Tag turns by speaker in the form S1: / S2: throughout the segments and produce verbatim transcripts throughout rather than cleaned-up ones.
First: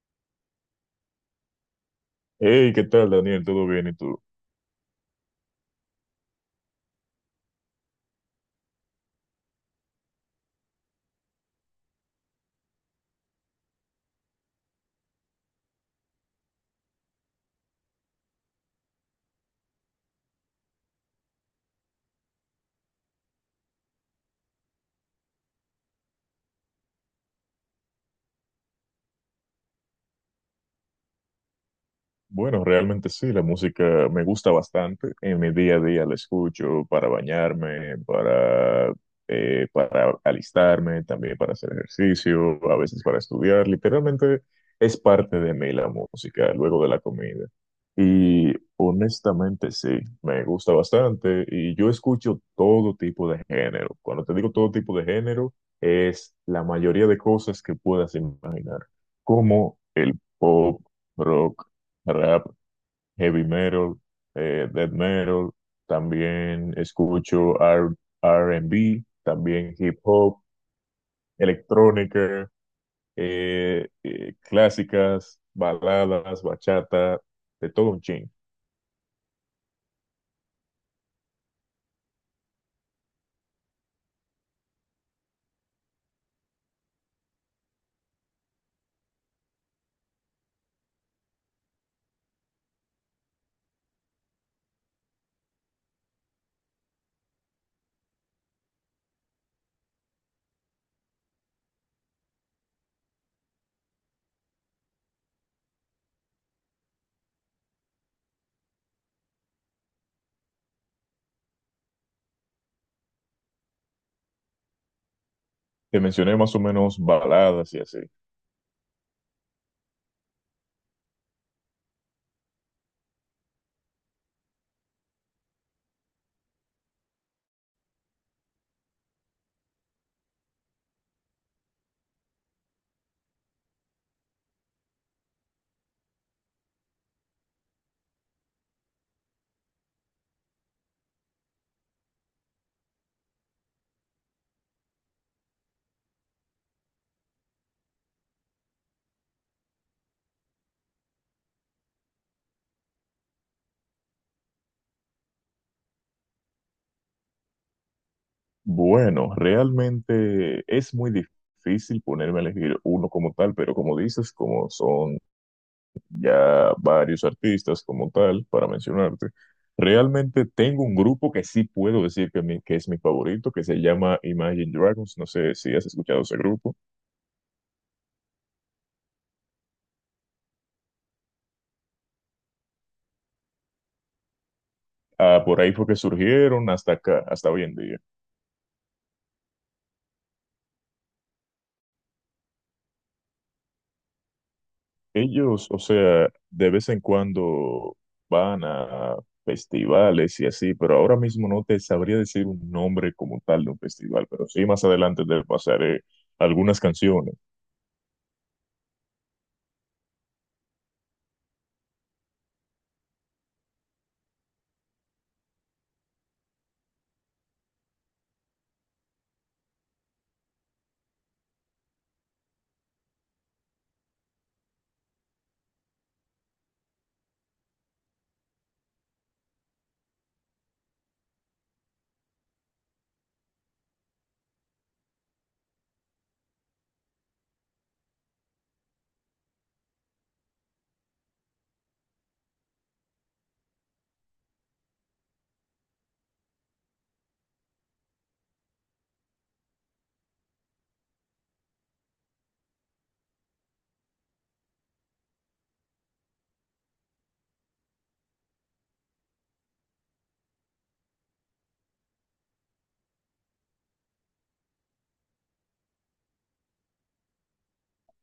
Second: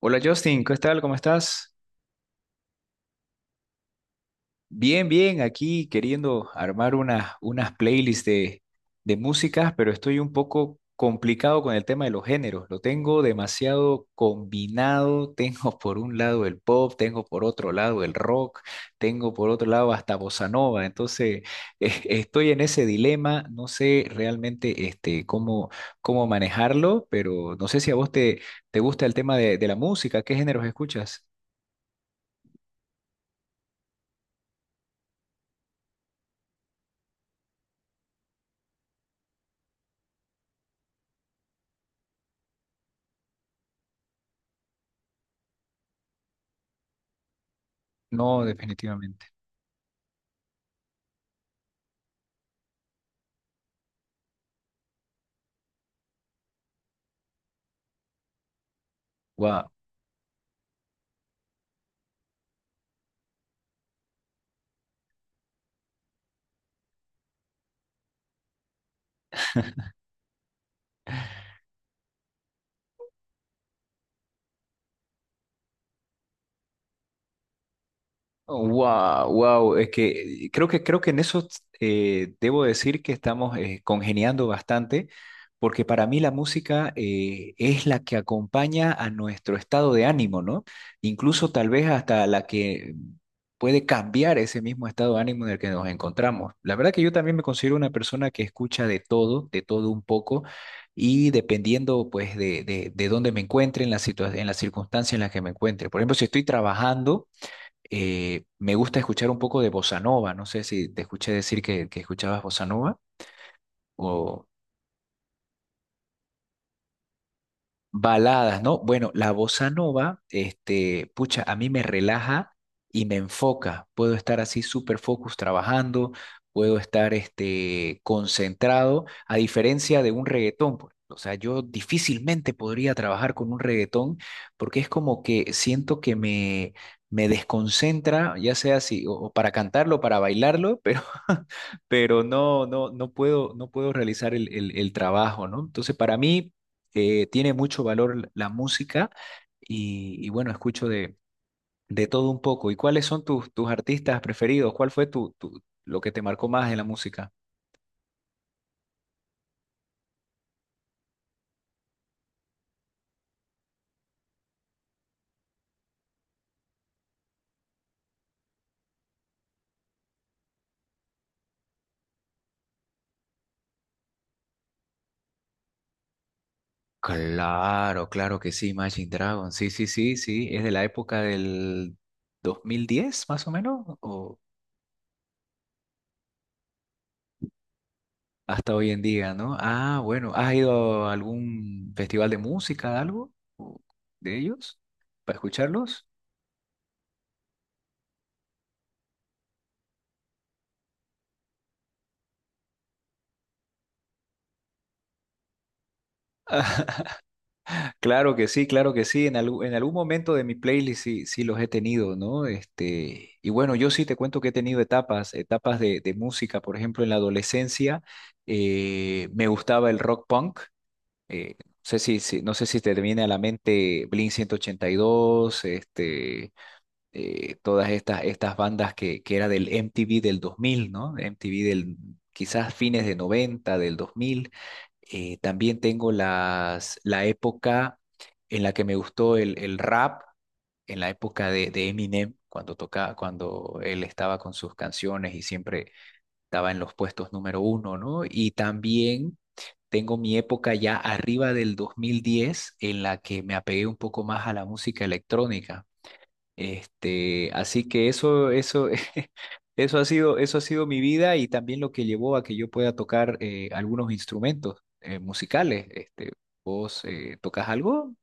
S1: Hola Justin, ¿qué tal? ¿Cómo estás?
S2: Hey, ¿qué tal, Daniel? ¿Todo bien? ¿Y tú?
S1: Bien, bien, aquí queriendo armar unas, unas playlists de, de músicas, pero estoy un poco complicado con el tema de los géneros. Lo tengo demasiado combinado. Tengo por un lado el pop, tengo por otro lado el rock, tengo por otro lado hasta bossa nova. Entonces, eh, estoy en ese dilema. No sé realmente este, cómo, cómo manejarlo, pero no sé si a vos te, te gusta el tema de, de la música. ¿Qué géneros escuchas?
S2: Bueno, realmente sí, la música me gusta bastante. En mi día a día la escucho para bañarme, para, eh, para alistarme, también para hacer ejercicio, a veces para estudiar. Literalmente es parte de mí la música, luego de la comida.
S1: No,
S2: Y
S1: definitivamente.
S2: honestamente sí, me gusta bastante y yo escucho todo tipo de género. Cuando te digo todo tipo de género, es la mayoría de cosas que puedas imaginar,
S1: Wow,
S2: como el pop, rock, rap, heavy metal, eh, death metal, también escucho R- R&B, también hip hop, electrónica, eh, eh, clásicas, baladas, bachata, de todo un chin.
S1: wow, wow. Es que creo que creo que en eso eh, debo decir que estamos eh, congeniando bastante, porque para mí la música eh, es la que acompaña a nuestro estado de ánimo, ¿no? Incluso tal vez hasta la que puede cambiar ese mismo estado de ánimo en el que nos encontramos. La verdad que yo también me considero una persona que escucha de todo, de todo un poco, y dependiendo pues de, de, de dónde me encuentre, en la situa- en la circunstancia en la que me encuentre. Por ejemplo, si estoy trabajando eh, me gusta escuchar un poco de bossa nova. No sé si te escuché decir que, que escuchabas bossa nova o,
S2: Te mencioné más o menos baladas y así.
S1: Baladas, ¿no? Bueno, la bossa nova, este, pucha, a mí me relaja y me enfoca. Puedo estar así súper focus trabajando, puedo estar este, concentrado, a diferencia de un reggaetón, pues. O sea, yo difícilmente podría trabajar con un reggaetón porque es como que siento que me, me desconcentra, ya sea si, o, o para cantarlo, para bailarlo, pero, pero no, no, no puedo, no puedo realizar el, el el trabajo, ¿no? Entonces, para mí eh, tiene mucho valor la música y, y bueno, escucho de, de todo un poco. ¿Y cuáles son tus, tus artistas preferidos? ¿Cuál fue tu, tu- lo que te marcó más de la música?
S2: Bueno, realmente es muy difícil ponerme a elegir uno como tal, pero como dices, como son ya varios artistas como tal, para mencionarte. Realmente tengo un grupo que sí puedo decir que, mi- que es mi favorito, que se llama Imagine Dragons. No sé si has escuchado ese grupo.
S1: Claro, claro que sí, Imagine Dragon. Sí, sí, sí, sí. Es de la época del dos mil diez, más o menos, o
S2: Ah, por ahí fue que surgieron hasta acá, hasta hoy en día.
S1: hasta hoy en día, ¿no? Ah, bueno. ¿Has ido a algún festival de música, algo o de ellos, para
S2: Ellos, o
S1: escucharlos?
S2: sea, de vez en cuando van a festivales y así, pero ahora mismo no te sabría decir un nombre como tal de un festival, pero sí más adelante te pasaré algunas canciones.
S1: Claro que sí, claro que sí. En algún, en algún momento de mi playlist sí, sí los he tenido, ¿no? Este, y bueno, yo sí te cuento que he tenido etapas, etapas de, de música. Por ejemplo, en la adolescencia eh, me gustaba el rock punk. Eh, no sé si, si- no sé si te viene a la mente Blink ciento ochenta y dos, este, eh, todas estas, estas bandas que, que era del M T V del dos mil, ¿no? M T V del quizás fines de noventa, del dos mil. Eh, también tengo las, la época en la que me gustó el, el rap, en la época de, de Eminem, cuando tocaba, cuando él estaba con sus canciones y siempre estaba en los puestos número uno, ¿no? Y también tengo mi época ya arriba del dos mil diez en la que me apegué un poco más a la música electrónica. Este, así que eso, eso, eso ha sido, eso ha sido mi vida y también lo que llevó a que yo pueda tocar eh, algunos instrumentos eh, musicales. Este, ¿vos eh, tocas algo?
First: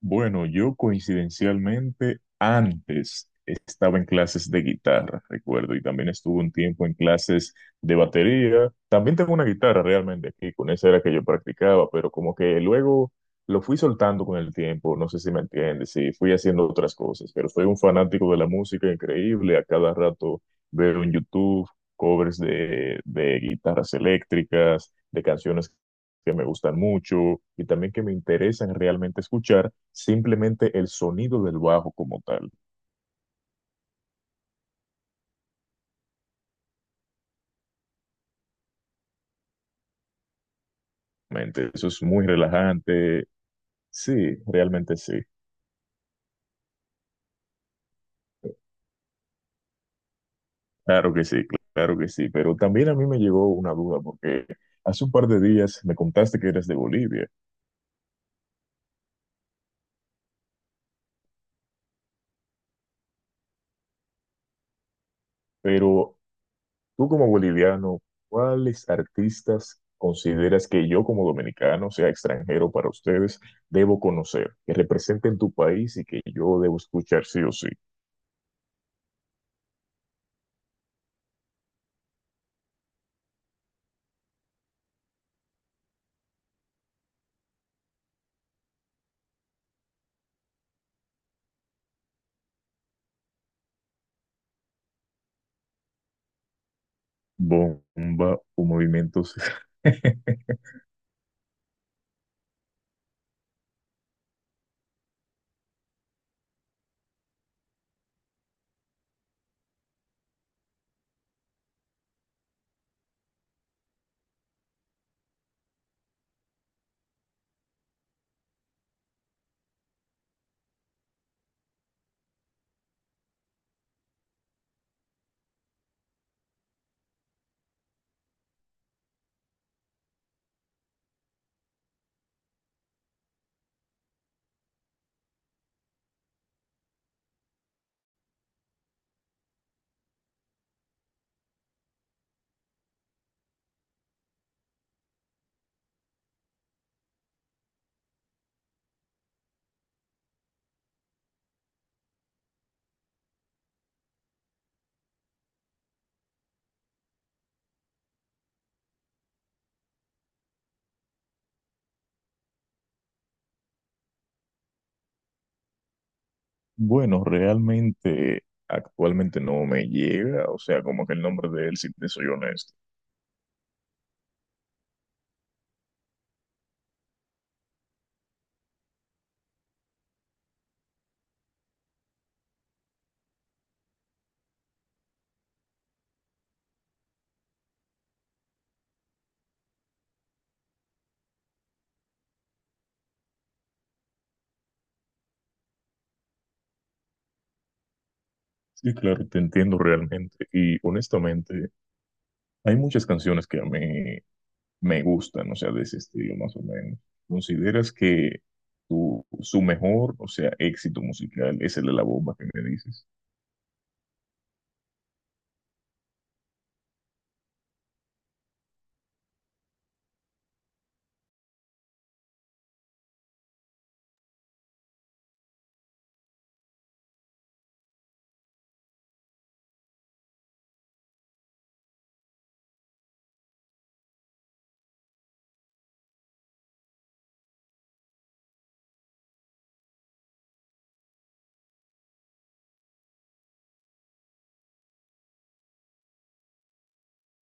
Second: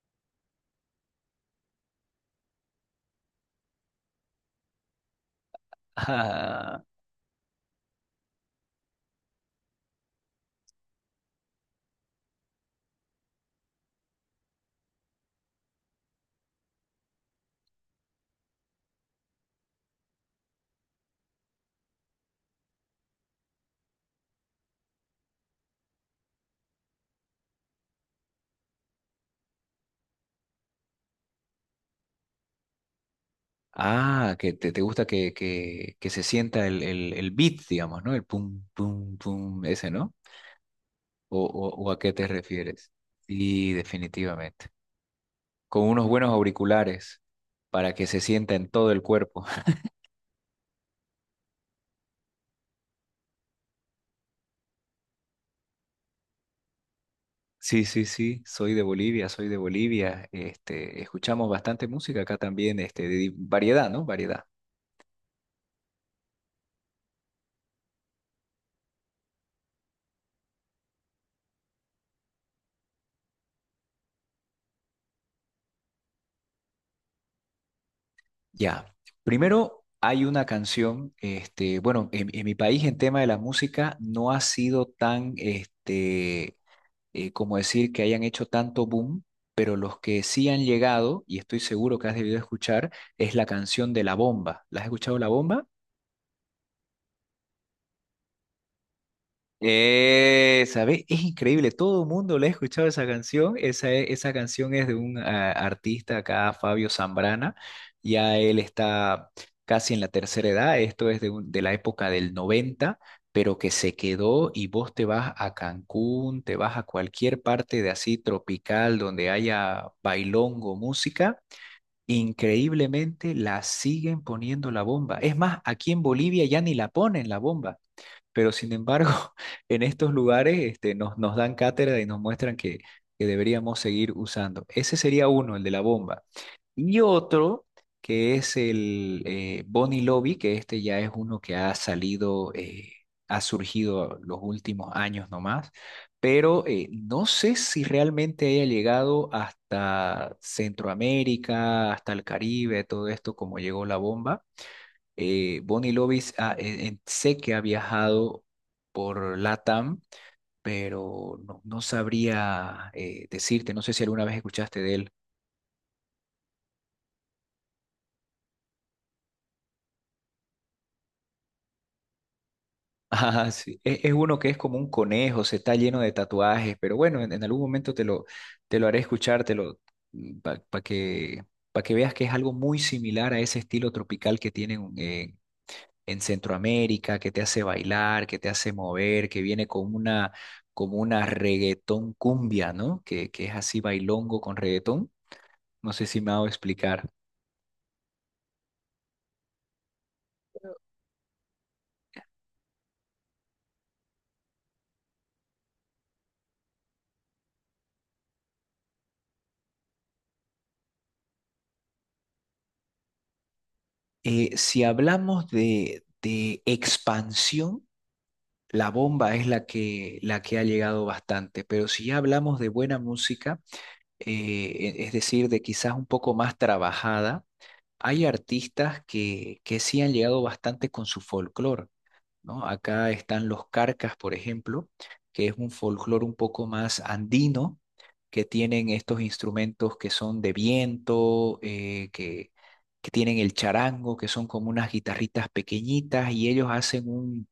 S2: Bueno, yo coincidencialmente antes estaba en clases de guitarra, recuerdo, y también estuve un tiempo en clases de batería. También tengo una guitarra realmente aquí, con esa era que yo practicaba, pero como que luego lo fui soltando con el tiempo, no sé si me entiendes, y fui haciendo otras cosas, pero soy un fanático de la música increíble, a cada rato veo en YouTube covers de, de guitarras eléctricas, de canciones que me gustan mucho y también que me interesan realmente escuchar, simplemente el sonido del bajo como tal.
S1: Ah, ah, que te, te gusta que, que, que se sienta el, el, el beat, digamos, ¿no? El pum, pum, pum, ese, ¿no? ¿O, o,
S2: Realmente, eso
S1: o a
S2: es
S1: qué
S2: muy
S1: te refieres?
S2: relajante.
S1: Sí,
S2: Sí,
S1: definitivamente.
S2: realmente sí.
S1: Con unos buenos auriculares para que se sienta en todo el cuerpo.
S2: Claro que sí, claro que sí. Pero también a mí me llegó una duda porque hace un par de días me contaste que eres de Bolivia,
S1: Sí, sí, sí, soy de Bolivia, soy de Bolivia. Este, escuchamos bastante música acá también, este, de di- variedad, ¿no? Variedad.
S2: pero tú como boliviano, ¿cuáles artistas consideras que yo como dominicano, sea extranjero para ustedes, debo conocer, que representen tu país y que yo debo escuchar sí o sí?
S1: Ya. Primero hay una canción, este, bueno, en, en mi país en tema de la música no ha sido tan, este, eh, como decir que hayan hecho tanto boom, pero los que sí han llegado, y estoy seguro que has debido escuchar, es la canción de La Bomba. ¿La has escuchado La Bomba?
S2: Bomba o movimientos.
S1: Eh, ¿sabes? Es increíble, todo el mundo le ha escuchado esa canción. Esa, e- esa canción es de un ah, artista acá, Fabio Zambrana. Ya él está casi en la tercera edad, esto es de, un- de la época del noventa, pero que se quedó y vos te vas a Cancún, te vas a cualquier parte de así tropical donde haya bailongo, música. Increíblemente la siguen poniendo la bomba. Es más, aquí en Bolivia ya ni la ponen la bomba. Pero sin embargo, en estos lugares este, nos, nos dan cátedra y nos muestran que, que deberíamos seguir usando. Ese sería uno, el de la bomba. Y otro, que es el eh, Bonnie Lobby, que este ya es uno que ha salido, eh, ha surgido los últimos años nomás, pero eh, no sé si realmente haya llegado hasta Centroamérica, hasta el Caribe, todo esto como llegó la bomba. Eh, Bonnie Lovis ah, eh, eh, sé que ha viajado por LATAM, pero no, no sabría eh, decirte, no sé si alguna vez escuchaste de él.
S2: Bueno, realmente actualmente no me llega, o sea, como que el nombre de él, si te soy honesto.
S1: Ah, sí. Es, es uno que es como un conejo, se está lleno de tatuajes, pero bueno, en, en algún momento te lo, te lo haré escuchar, te lo, para que, pa que veas que es algo muy similar a ese estilo tropical que tienen eh, en Centroamérica, que te hace bailar, que te hace mover, que viene con una, como una reggaetón cumbia, ¿no? Que, que es así bailongo con reggaetón. No sé si me hago explicar.
S2: Sí, claro, te entiendo realmente. Y honestamente, hay muchas canciones que a mí me gustan, o sea, de ese estilo más o menos. ¿Consideras que tu, su mejor, o sea, éxito musical es el de la bomba que me dices?
S1: Eh, si hablamos de, de expansión, la bomba es la que, la que ha llegado bastante, pero si ya hablamos de buena música, eh, e- es decir, de quizás un poco más trabajada, hay artistas que, que sí han llegado bastante con su folclore, ¿no? Acá están los carcas, por ejemplo, que es un folclore un poco más andino, que tienen estos instrumentos que son de viento, eh, que, que tienen el charango, que son como unas guitarritas pequeñitas, y ellos hacen un,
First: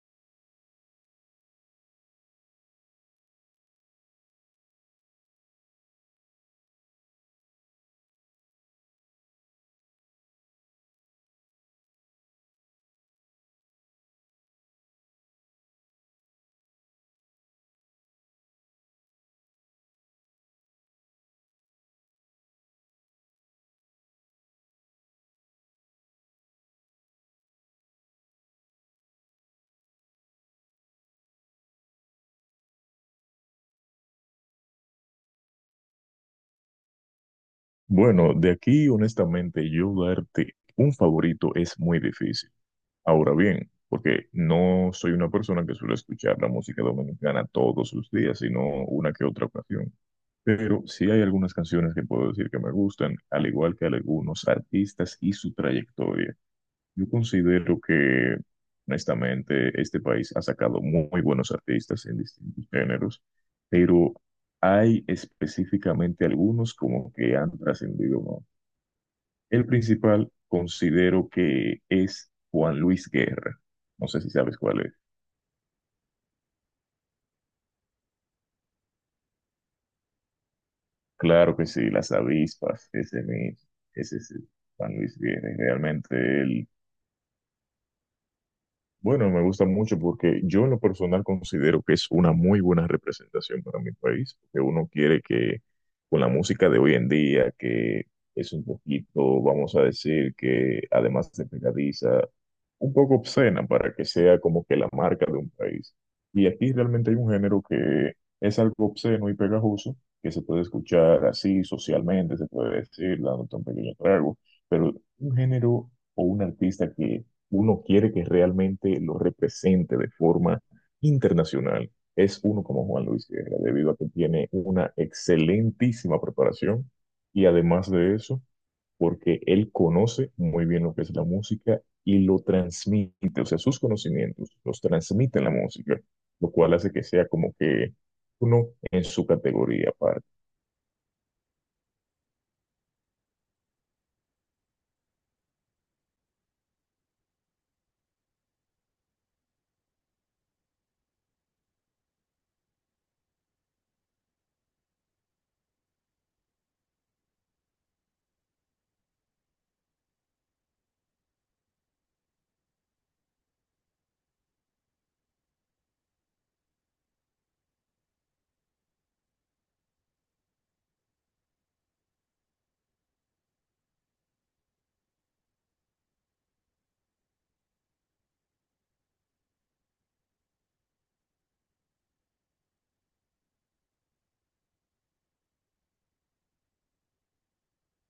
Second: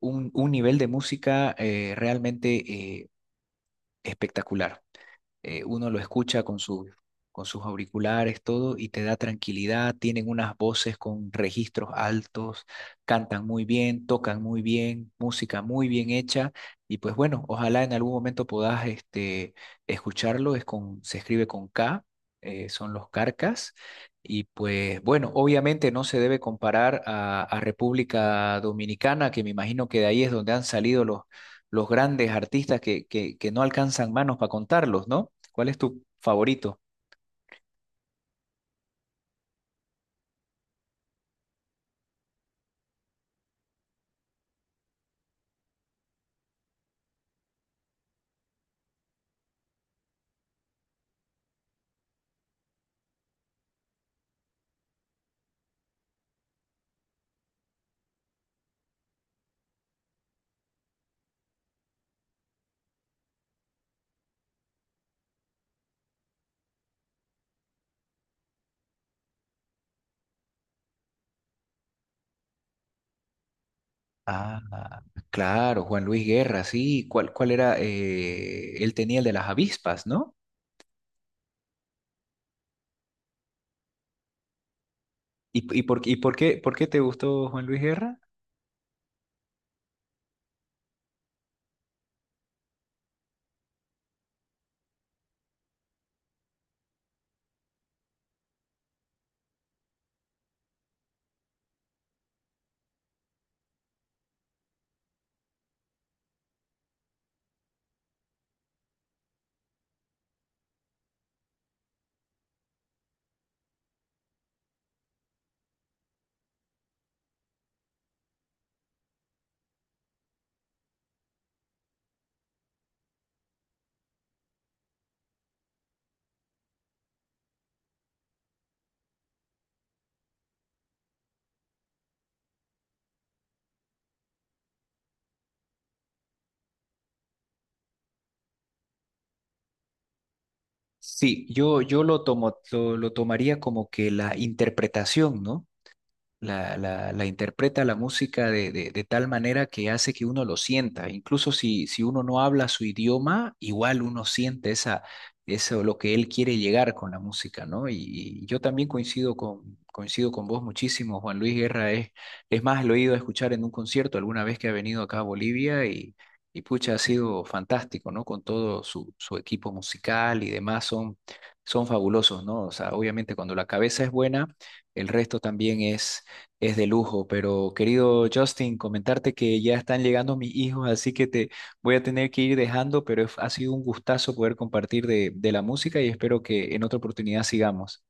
S1: un- un nivel de música eh, realmente eh, espectacular eh, uno lo escucha con sus, con sus, auriculares, todo, y te da tranquilidad, tienen unas voces con registros altos, cantan muy bien, tocan muy bien, música muy bien hecha, y pues bueno, ojalá en algún momento puedas este, escucharlo, es con, se escribe con K, eh, son los Carcas. Y pues bueno, obviamente no se debe comparar a, a República Dominicana, que me imagino que de ahí es donde han salido los, los grandes artistas que, que, que no alcanzan manos para contarlos, ¿no? ¿Cuál es tu favorito?
S2: Bueno, de aquí, honestamente, yo darte un favorito es muy difícil. Ahora bien, porque no soy una persona que suele escuchar la música dominicana todos los días, sino una que otra ocasión. Pero sí hay algunas canciones que puedo decir que me gustan, al igual que algunos artistas y su trayectoria. Yo considero que, honestamente, este país ha sacado muy buenos artistas en distintos géneros, pero hay específicamente algunos como que han trascendido más. El principal considero que es Juan Luis Guerra. No sé si sabes cuál es.
S1: Ah, claro, Juan Luis Guerra, sí. ¿Cuál, cuál era? eh, él tenía el de las avispas, ¿no?
S2: Claro que sí, las avispas, ese mismo, ese es Juan Luis Guerra.
S1: ¿Y, y por,
S2: Realmente
S1: y por qué,
S2: él
S1: por qué te gustó Juan Luis Guerra?
S2: bueno, me gusta mucho porque yo en lo personal considero que es una muy buena representación para mi país, que uno quiere que con la música de hoy en día, que es un poquito, vamos a decir, que además de pegadiza, un poco obscena para que sea como que la marca de un país. Y aquí realmente hay un género que es algo obsceno y pegajoso, que se puede escuchar así socialmente, se puede decir, dando un pequeño trago, pero un género o un artista que uno quiere que realmente lo represente de forma internacional es uno como Juan Luis Guerra, debido a que tiene una excelentísima preparación y además de eso, porque él conoce muy bien lo que es la música y lo transmite, o sea, sus conocimientos los transmite en la música, lo cual hace que sea como que uno en su categoría aparte.
S1: Sí, yo, yo lo tomo, lo, lo tomaría como que la interpretación, ¿no? la, la- la interpreta la música de, de- de tal manera que hace que uno lo sienta. Incluso si, si uno no habla su idioma, igual uno siente esa, eso, lo que él quiere llegar con la música, ¿no? Y, y yo también coincido con, coincido con vos muchísimo. Juan Luis Guerra es, es más, lo he ido a escuchar en un concierto alguna vez que ha venido acá a Bolivia y, y pucha, ha sido fantástico, ¿no? Con todo su, su equipo musical y demás, son, son fabulosos, ¿no? O sea, obviamente cuando la cabeza es buena, el resto también es de lujo, pero querido Justin, comentarte que ya están llegando mis hijos, así que te voy a tener que ir dejando, pero es- ha sido un gustazo poder compartir de, de la música y espero que en otra oportunidad sigamos.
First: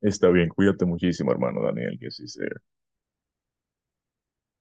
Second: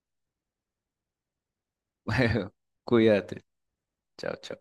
S2: Está bien, cuídate muchísimo, hermano Daniel, que así sea.
S1: Cuídate. Chao, chao.